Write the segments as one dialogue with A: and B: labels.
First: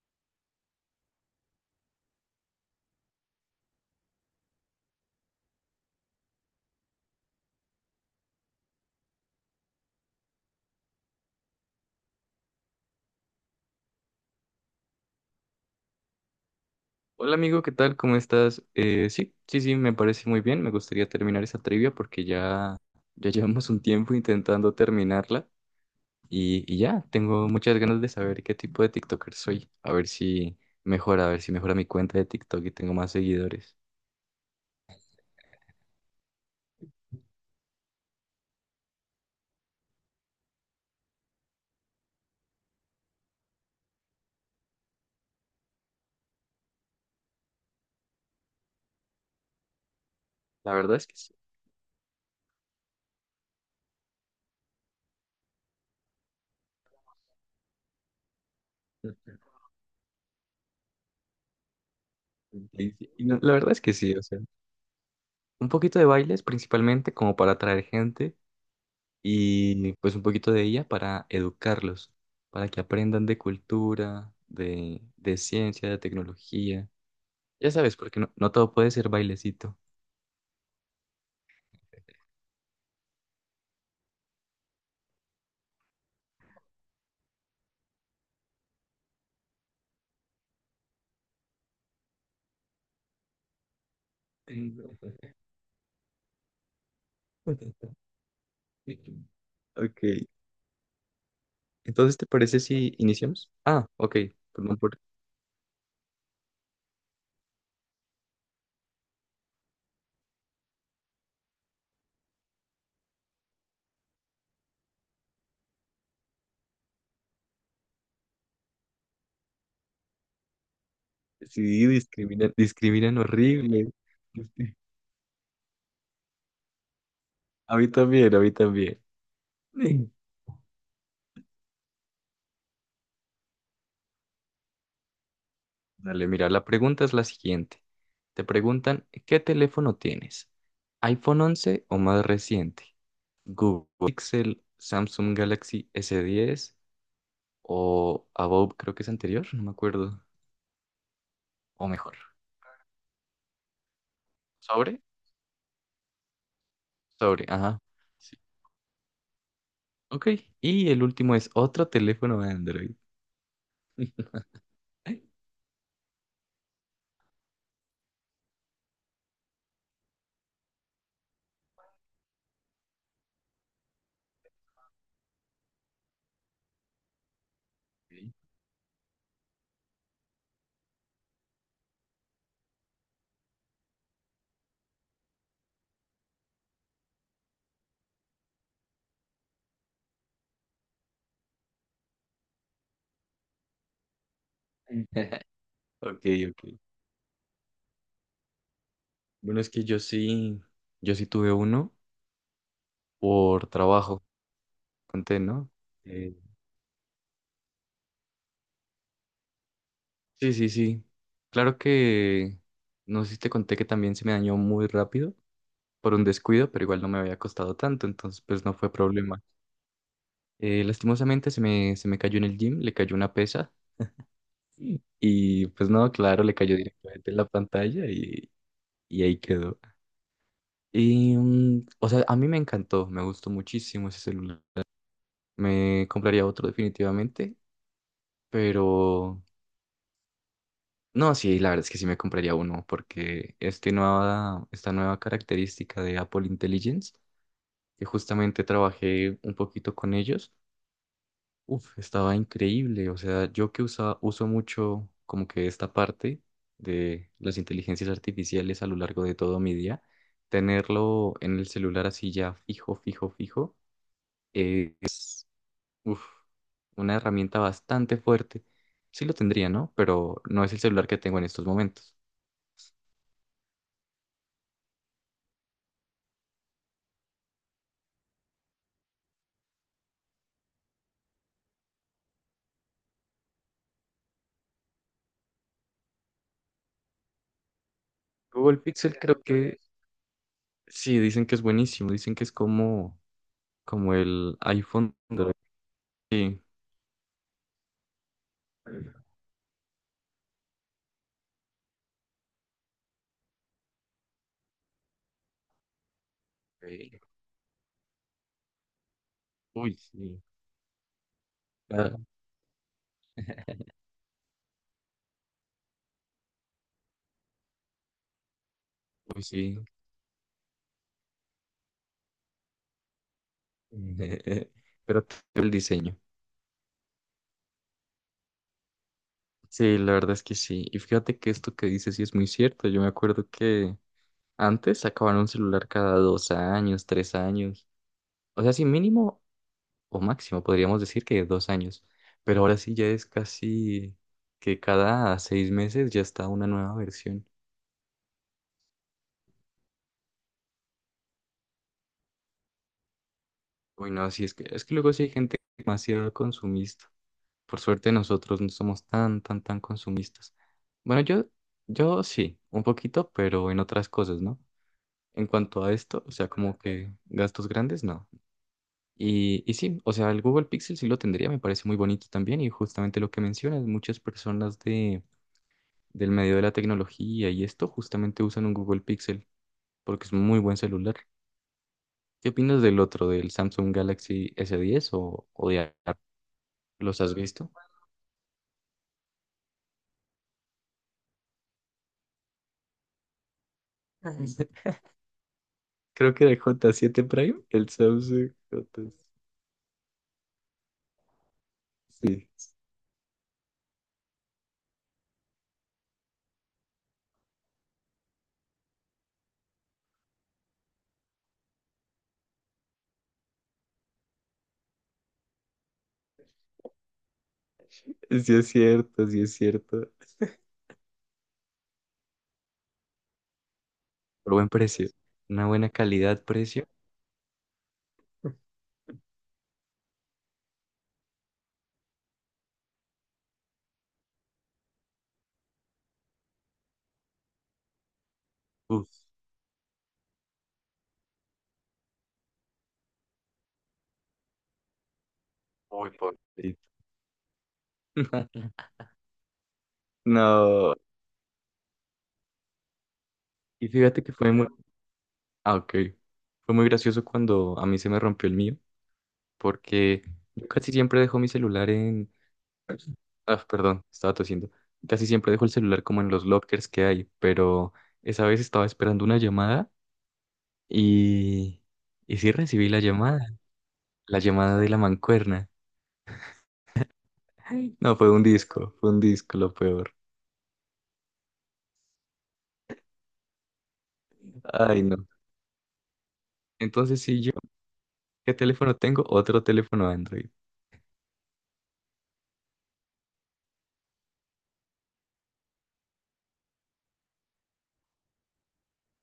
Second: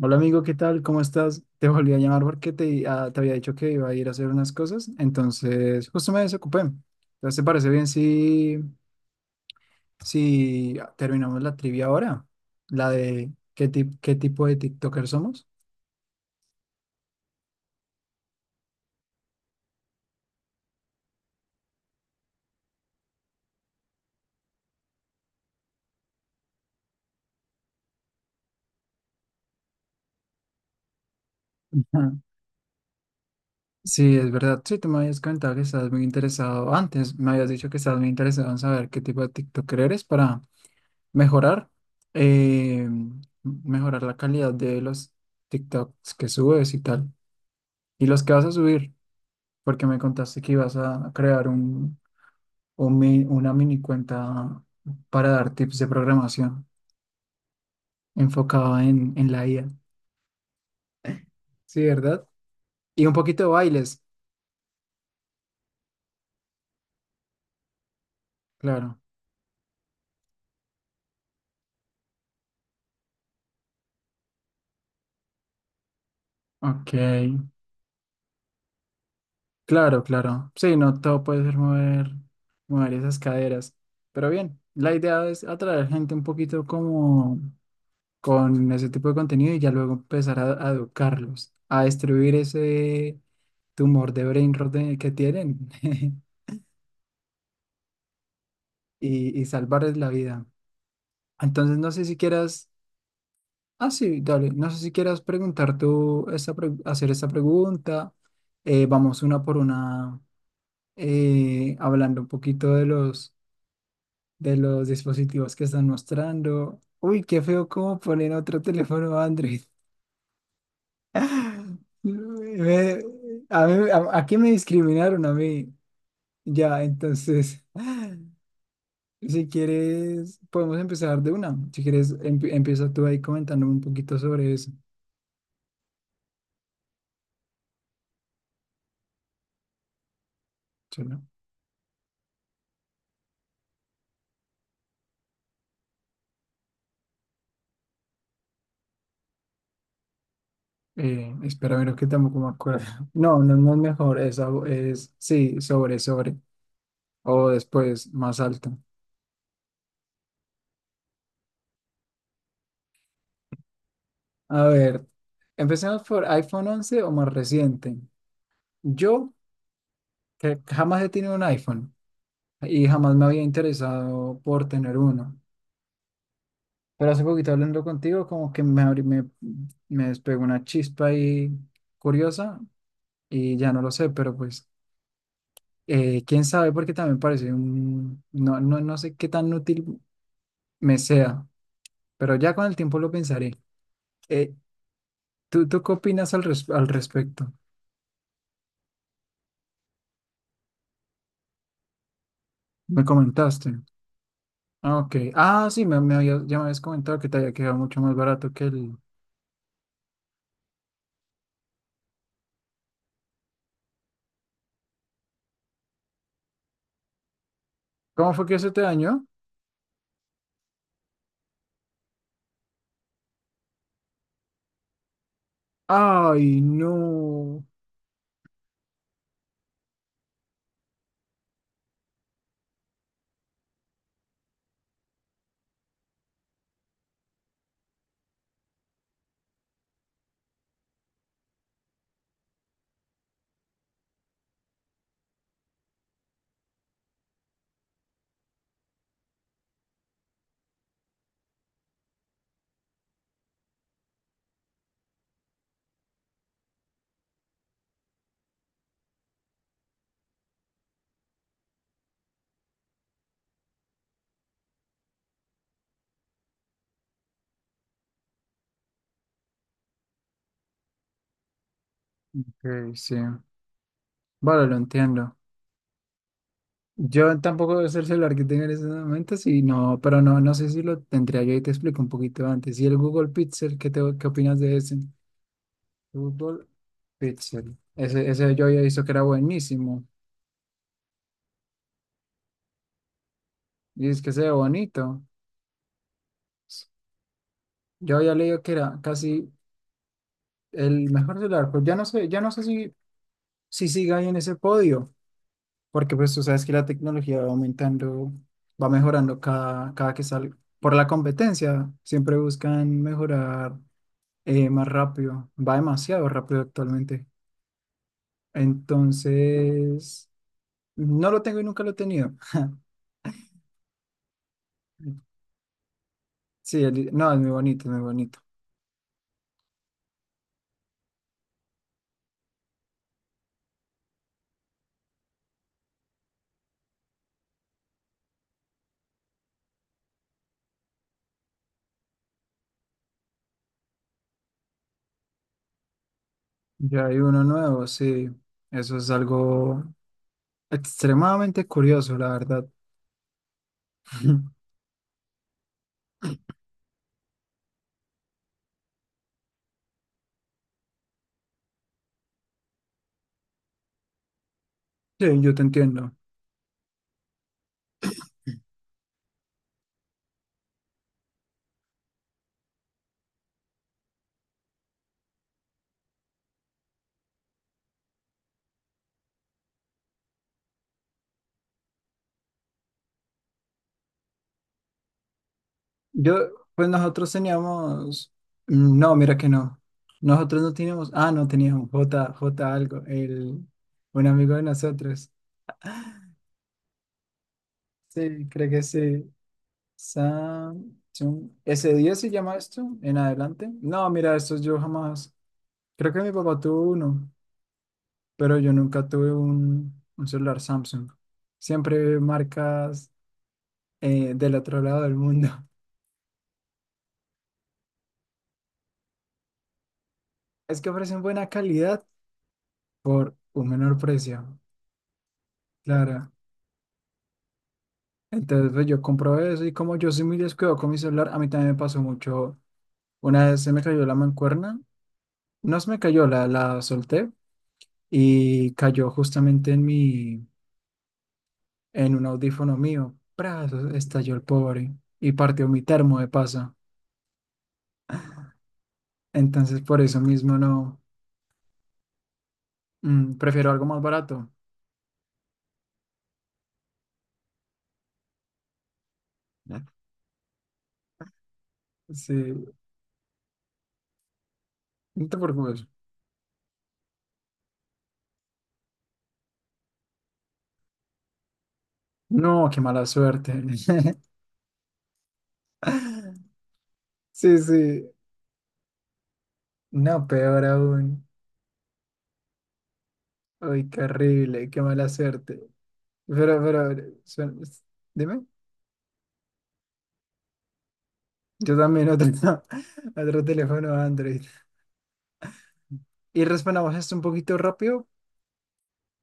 A: Hola amigo, ¿qué tal? ¿Cómo estás? Te volví a llamar porque te había dicho que iba a ir a hacer unas cosas, entonces justo me desocupé. Entonces, ¿te parece bien si terminamos la trivia ahora? La de qué tipo de TikToker somos.
B: Hola amigo, ¿qué tal? ¿Cómo estás? Sí, me parece muy bien. Me gustaría terminar esa trivia porque ya llevamos un tiempo intentando terminarla y ya, tengo muchas ganas de saber qué tipo de TikToker soy. A ver si mejora mi
A: Ujú.
B: cuenta de TikTok y tengo más seguidores.
A: Sí, es verdad. Sí, tú me habías comentado que estabas muy interesado. Antes me habías dicho que estabas muy interesado en saber qué tipo de TikToker eres para mejorar, eh, mejorar la calidad de los TikToks que subes y tal. Y los que vas a subir. Porque me contaste que
B: La
A: ibas
B: verdad es
A: a
B: que sí.
A: crear una mini cuenta para dar tips de programación enfocada en, en la IA. Sí, ¿verdad? Y un
B: No,
A: poquito de
B: la verdad es que
A: bailes,
B: sí, o sea, un poquito de bailes principalmente como para atraer gente
A: claro.
B: y pues un poquito de ella para educarlos, para que aprendan de cultura, de ciencia, de tecnología.
A: Ok,
B: Ya sabes, porque no todo puede ser bailecito.
A: claro, claro. Sí, no todo puede ser mover, mover esas caderas. Pero bien, la idea es atraer gente un poquito como con ese tipo de contenido y ya luego empezar a educarlos, a destruir ese tumor de brain rot que tienen. Y, y salvarles
B: Ok,
A: la vida. Entonces, no sé
B: entonces,
A: si
B: ¿te parece
A: quieras,
B: si iniciamos? Ah,
A: ah,
B: ok,
A: sí, dale, no
B: perdón
A: sé si
B: por...
A: quieras preguntar tú, hacer esta pregunta. Vamos una por una, hablando un poquito de de los dispositivos que están mostrando. Uy, qué feo cómo ponen otro teléfono Android.
B: Sí, discriminan,
A: Me-
B: discriminan horrible.
A: aquí me
B: Este,
A: discriminaron a mí, ya, entonces.
B: A mí también, a mí también.
A: Si
B: Sí.
A: quieres, podemos empezar de una. Si quieres, empieza tú ahí comentándome un poquito sobre eso.
B: Dale, mira, la pregunta es la siguiente. Te preguntan, ¿qué teléfono tienes?
A: Sí, ¿no?
B: ¿iPhone 11 o más reciente? Google Pixel, Samsung Galaxy S10 o Above, creo que es anterior, no me acuerdo.
A: Espera,
B: O
A: ver que
B: mejor.
A: tampoco me acuerdo. No, no, no es mejor. Esa
B: ¿Sobre?
A: es, sí, sobre, sobre.
B: Sobre,
A: O
B: ajá.
A: después,
B: Sí.
A: más alto.
B: Ok. Y el último es otro teléfono de Android.
A: A ver,
B: Ok,
A: empecemos por iPhone 11 o más reciente. Yo, que jamás he tenido un iPhone y jamás me había interesado por tener uno. Pero hace poquito hablando contigo, como que me despegó una chispa ahí curiosa y ya no lo sé, pero pues quién sabe, porque también parece no, no, no sé qué tan útil me sea, pero ya con el tiempo lo pensaré. Eh, ¿tú qué
B: ok.
A: opinas
B: Ok.
A: al respecto?
B: Bueno, es que yo sí tuve uno
A: Me
B: por
A: comentaste.
B: trabajo,
A: Ah, ok.
B: conté,
A: Ah,
B: ¿no?
A: sí,
B: Eh,
A: ya me habías comentado que te había quedado mucho más barato que el...
B: sí. Claro que, no sé si te conté que también se me dañó muy rápido por un descuido, pero igual no me había costado tanto,
A: ¿Cómo
B: entonces
A: fue que
B: pues
A: se
B: no
A: te
B: fue
A: dañó?
B: problema. Lastimosamente se me cayó en el gym, le cayó una pesa y pues no, claro, le
A: Ay,
B: cayó directamente en la
A: no.
B: pantalla y ahí quedó. Y, mm, o sea, a mí me encantó, me gustó muchísimo ese celular. Me compraría otro definitivamente, pero no, sí, la verdad es que sí me compraría uno porque esta nueva característica de Apple Intelligence, que justamente trabajé un poquito con ellos. Uf, estaba increíble. O sea, uso mucho como que esta parte de las inteligencias artificiales a lo largo de todo mi día, tenerlo en el celular así ya fijo, es uf, una herramienta bastante fuerte. Sí lo tendría, ¿no? Pero no es el celular que tengo en estos momentos.
A: Ok, sí. Vale, lo entiendo. Yo tampoco es el celular que tengo en ese momentos y no, pero no, no sé si lo tendría yo y te explico un poquito antes. ¿Y el Google Pixel, qué opinas de ese? Google Pixel. Ese yo
B: Google
A: había visto que
B: Pixel
A: era
B: creo que
A: buenísimo.
B: sí, dicen que es buenísimo, dicen que es como,
A: Y
B: como
A: es que se ve
B: el iPhone.
A: bonito.
B: Sí.
A: Yo había leído que era casi el mejor celular. Pues ya no sé si siga ahí en ese podio, porque pues tú sabes que la
B: Ok.
A: tecnología va aumentando, va mejorando cada,
B: Uy,
A: cada que
B: sí.
A: sale. Por la competencia,
B: Ah,
A: siempre buscan mejorar más rápido, va demasiado rápido actualmente.
B: uy, sí.
A: Entonces, no lo tengo y nunca lo he tenido.
B: Pero todo el diseño.
A: Sí, no, es muy bonito, es muy bonito.
B: Sí, la verdad es que sí. Y fíjate que esto que dices sí es muy cierto. Yo me acuerdo que antes sacaban un celular cada 2 años, 3 años. O sea, sí, mínimo o máximo podríamos decir que 2 años. Pero ahora sí ya es casi que cada 6 meses ya está una nueva
A: Ya hay uno
B: versión.
A: nuevo, sí. Eso es algo extremadamente curioso, la verdad.
B: Uy, no, sí, es que, es que luego sí hay gente demasiado consumista. Por suerte nosotros no somos tan consumistas. Bueno, yo sí, un poquito, pero en otras cosas, ¿no?
A: Sí,
B: En
A: yo te
B: cuanto a
A: entiendo.
B: esto, o sea, como que gastos grandes, no. Y sí, o sea, el Google Pixel sí lo tendría, me parece muy bonito también. Y justamente lo que mencionas, muchas personas del medio de la tecnología y esto justamente usan un Google Pixel porque es un muy buen celular. ¿Qué opinas del otro, del Samsung Galaxy s diez o de Apple?
A: Yo, pues
B: ¿Los
A: nosotros
B: has visto?
A: teníamos, no, mira que no. Nosotros no teníamos, no teníamos J algo, el, un amigo de nosotros.
B: Creo que de J7 Prime, el
A: Sí,
B: Samsung
A: creo que
B: J.
A: sí. Samsung S10 se
B: Sí,
A: llama esto en adelante. No, mira, estos yo jamás. Creo que mi papá tuvo uno, pero yo nunca tuve un celular Samsung. Siempre marcas del otro lado del mundo.
B: sí es cierto, sí es cierto.
A: Es que ofrecen buena calidad por un menor
B: Por
A: precio,
B: buen precio, una buena
A: claro.
B: calidad-precio.
A: Entonces, pues, yo compro eso y como yo soy muy descuidado con mi celular, a mí también me pasó mucho. Una vez se me cayó la mancuerna, no se me cayó, la solté y
B: Uf.
A: cayó justamente en mi En un audífono mío, ¡pras! Estalló el pobre y partió mi
B: Muy
A: termo de pasa.
B: pobrecito.
A: Entonces, por eso mismo
B: No,
A: no. Mm, prefiero algo
B: y
A: más
B: fíjate que
A: barato.
B: fue muy, ah, ok. Fue muy gracioso cuando a mí se me rompió el mío,
A: ¿No?
B: porque yo casi siempre dejo mi celular en,
A: Sí,
B: ah, perdón, estaba tosiendo. Casi
A: no te
B: siempre dejo el
A: preocupes.
B: celular como en los lockers que hay, pero esa vez estaba esperando una llamada y, y sí
A: No, qué
B: recibí
A: mala suerte.
B: la llamada de la mancuerna.
A: Sí,
B: Ay.
A: sí.
B: No, fue un disco lo peor.
A: No, peor aún. Ay, qué horrible, qué
B: Ay,
A: mala
B: no.
A: suerte. Pero,
B: Entonces, si yo,
A: suena- dime.
B: ¿qué teléfono tengo? Otro teléfono Android.
A: Yo también otro, otro teléfono Android. Y respondamos esto un poquito rápido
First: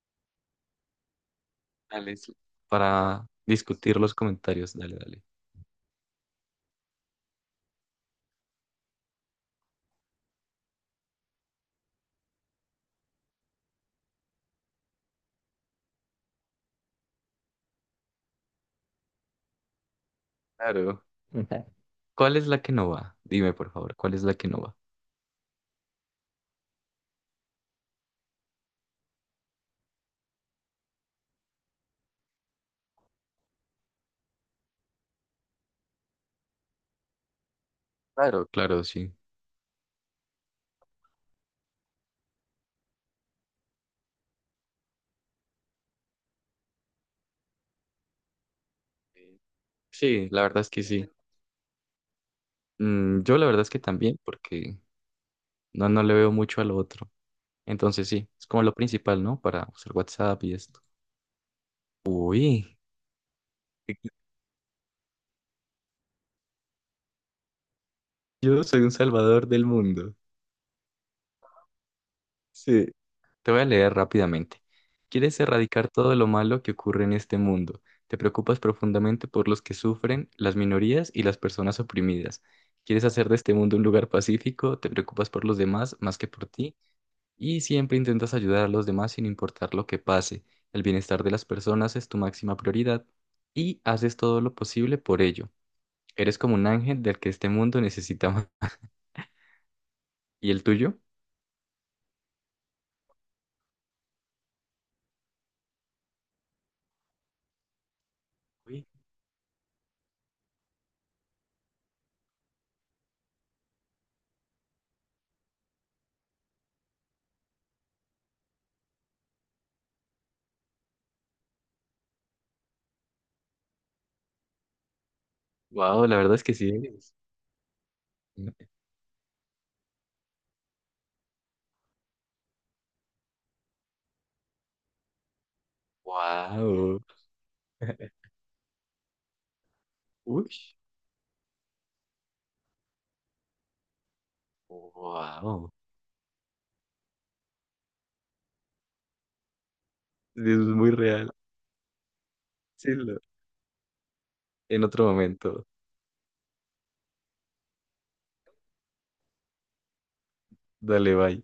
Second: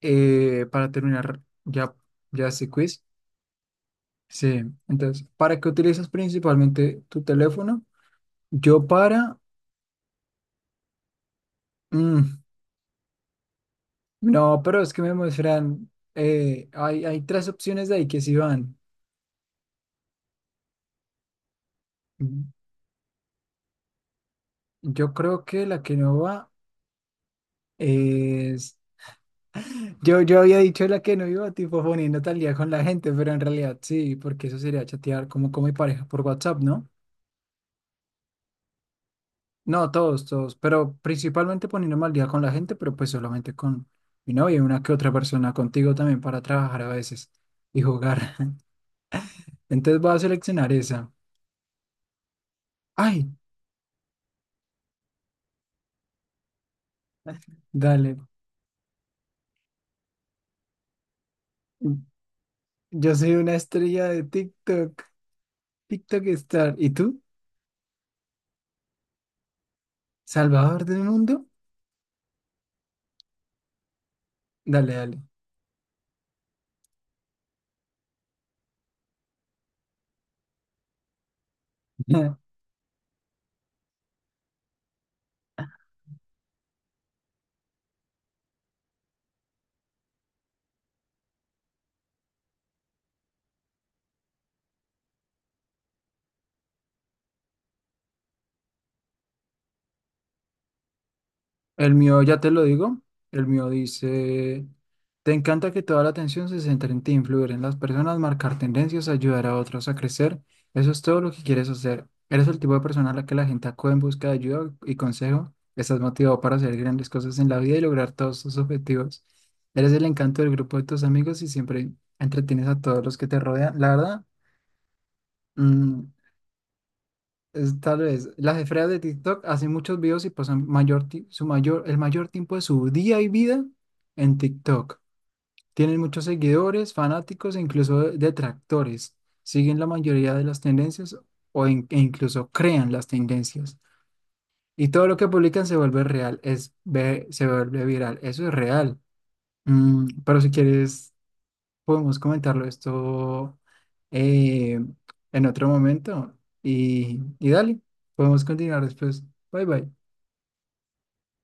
A: para terminar ya,
B: Dale, sí,
A: ya este quiz.
B: para discutir los
A: Sí,
B: comentarios. Dale, dale.
A: entonces, ¿para qué utilizas principalmente tu teléfono? Yo para... mm, no, pero es que me muestran... hay tres opciones de ahí que sí van.
B: Claro. Ujú. ¿Cuál es
A: Mm,
B: la que no va? Dime, por favor, ¿cuál es la que no va?
A: yo creo que la que no va es... Yo había dicho la que no iba, tipo poniendo tal día con la gente, pero en realidad sí, porque eso sería chatear como con mi pareja por WhatsApp, ¿no?
B: Claro, claro, sí.
A: No, todos, todos, pero principalmente poniéndome al día con la gente, pero pues solamente con mi novia y una que otra persona contigo también para trabajar a veces y jugar. Entonces voy a
B: Sí, la verdad es
A: seleccionar
B: que sí.
A: esa.
B: Mm,
A: Ay,
B: yo la verdad es que también, porque no le veo mucho a lo otro. Entonces
A: dale.
B: sí, es como lo principal, ¿no? Para usar WhatsApp y esto. Uy,
A: Yo soy una estrella de TikTok, TikTok Star. ¿Y tú?
B: yo soy un salvador del mundo.
A: ¿Salvador del mundo?
B: Sí. Te voy a leer rápidamente.
A: Dale, dale.
B: Quieres erradicar todo lo malo que ocurre en este mundo. Te preocupas profundamente por los que sufren, las minorías y las personas oprimidas. Quieres hacer de este mundo un lugar pacífico, te preocupas por los demás más que por ti y siempre intentas ayudar a los demás sin importar lo que pase. El bienestar de las personas es tu máxima prioridad y haces todo lo posible por ello. Eres como un ángel del que este mundo necesita más. ¿Y el tuyo?
A: El mío, ya te lo digo, el mío dice, te encanta que toda la atención se centre en ti, influir en las personas, marcar tendencias, ayudar a otros a crecer. Eso es todo lo que quieres hacer. Eres el tipo de persona a la que la gente acude en busca de ayuda y consejo. Estás motivado para hacer grandes cosas en la vida y lograr todos tus objetivos. Eres el encanto del grupo de tus amigos y siempre entretienes a todos los que te rodean. La verdad,
B: Wow,
A: mm,
B: la verdad es que sí eres.
A: tal vez las esferas de TikTok hacen muchos videos y pasan mayor, ti- su mayor, el mayor tiempo de su día y vida en TikTok. Tienen muchos seguidores,
B: Wow.
A: fanáticos e incluso detractores. Siguen la mayoría de
B: Uy,
A: las tendencias e incluso crean las tendencias. Y todo lo que publican
B: wow.
A: se vuelve real, se vuelve viral. Eso es real. Mm, pero
B: Es
A: si
B: muy
A: quieres
B: real.
A: podemos comentarlo
B: Sí, lo-
A: esto eh,
B: en otro
A: en
B: momento.
A: otro momento. Y dale, podemos continuar después. Bye bye.
B: Dale, bye.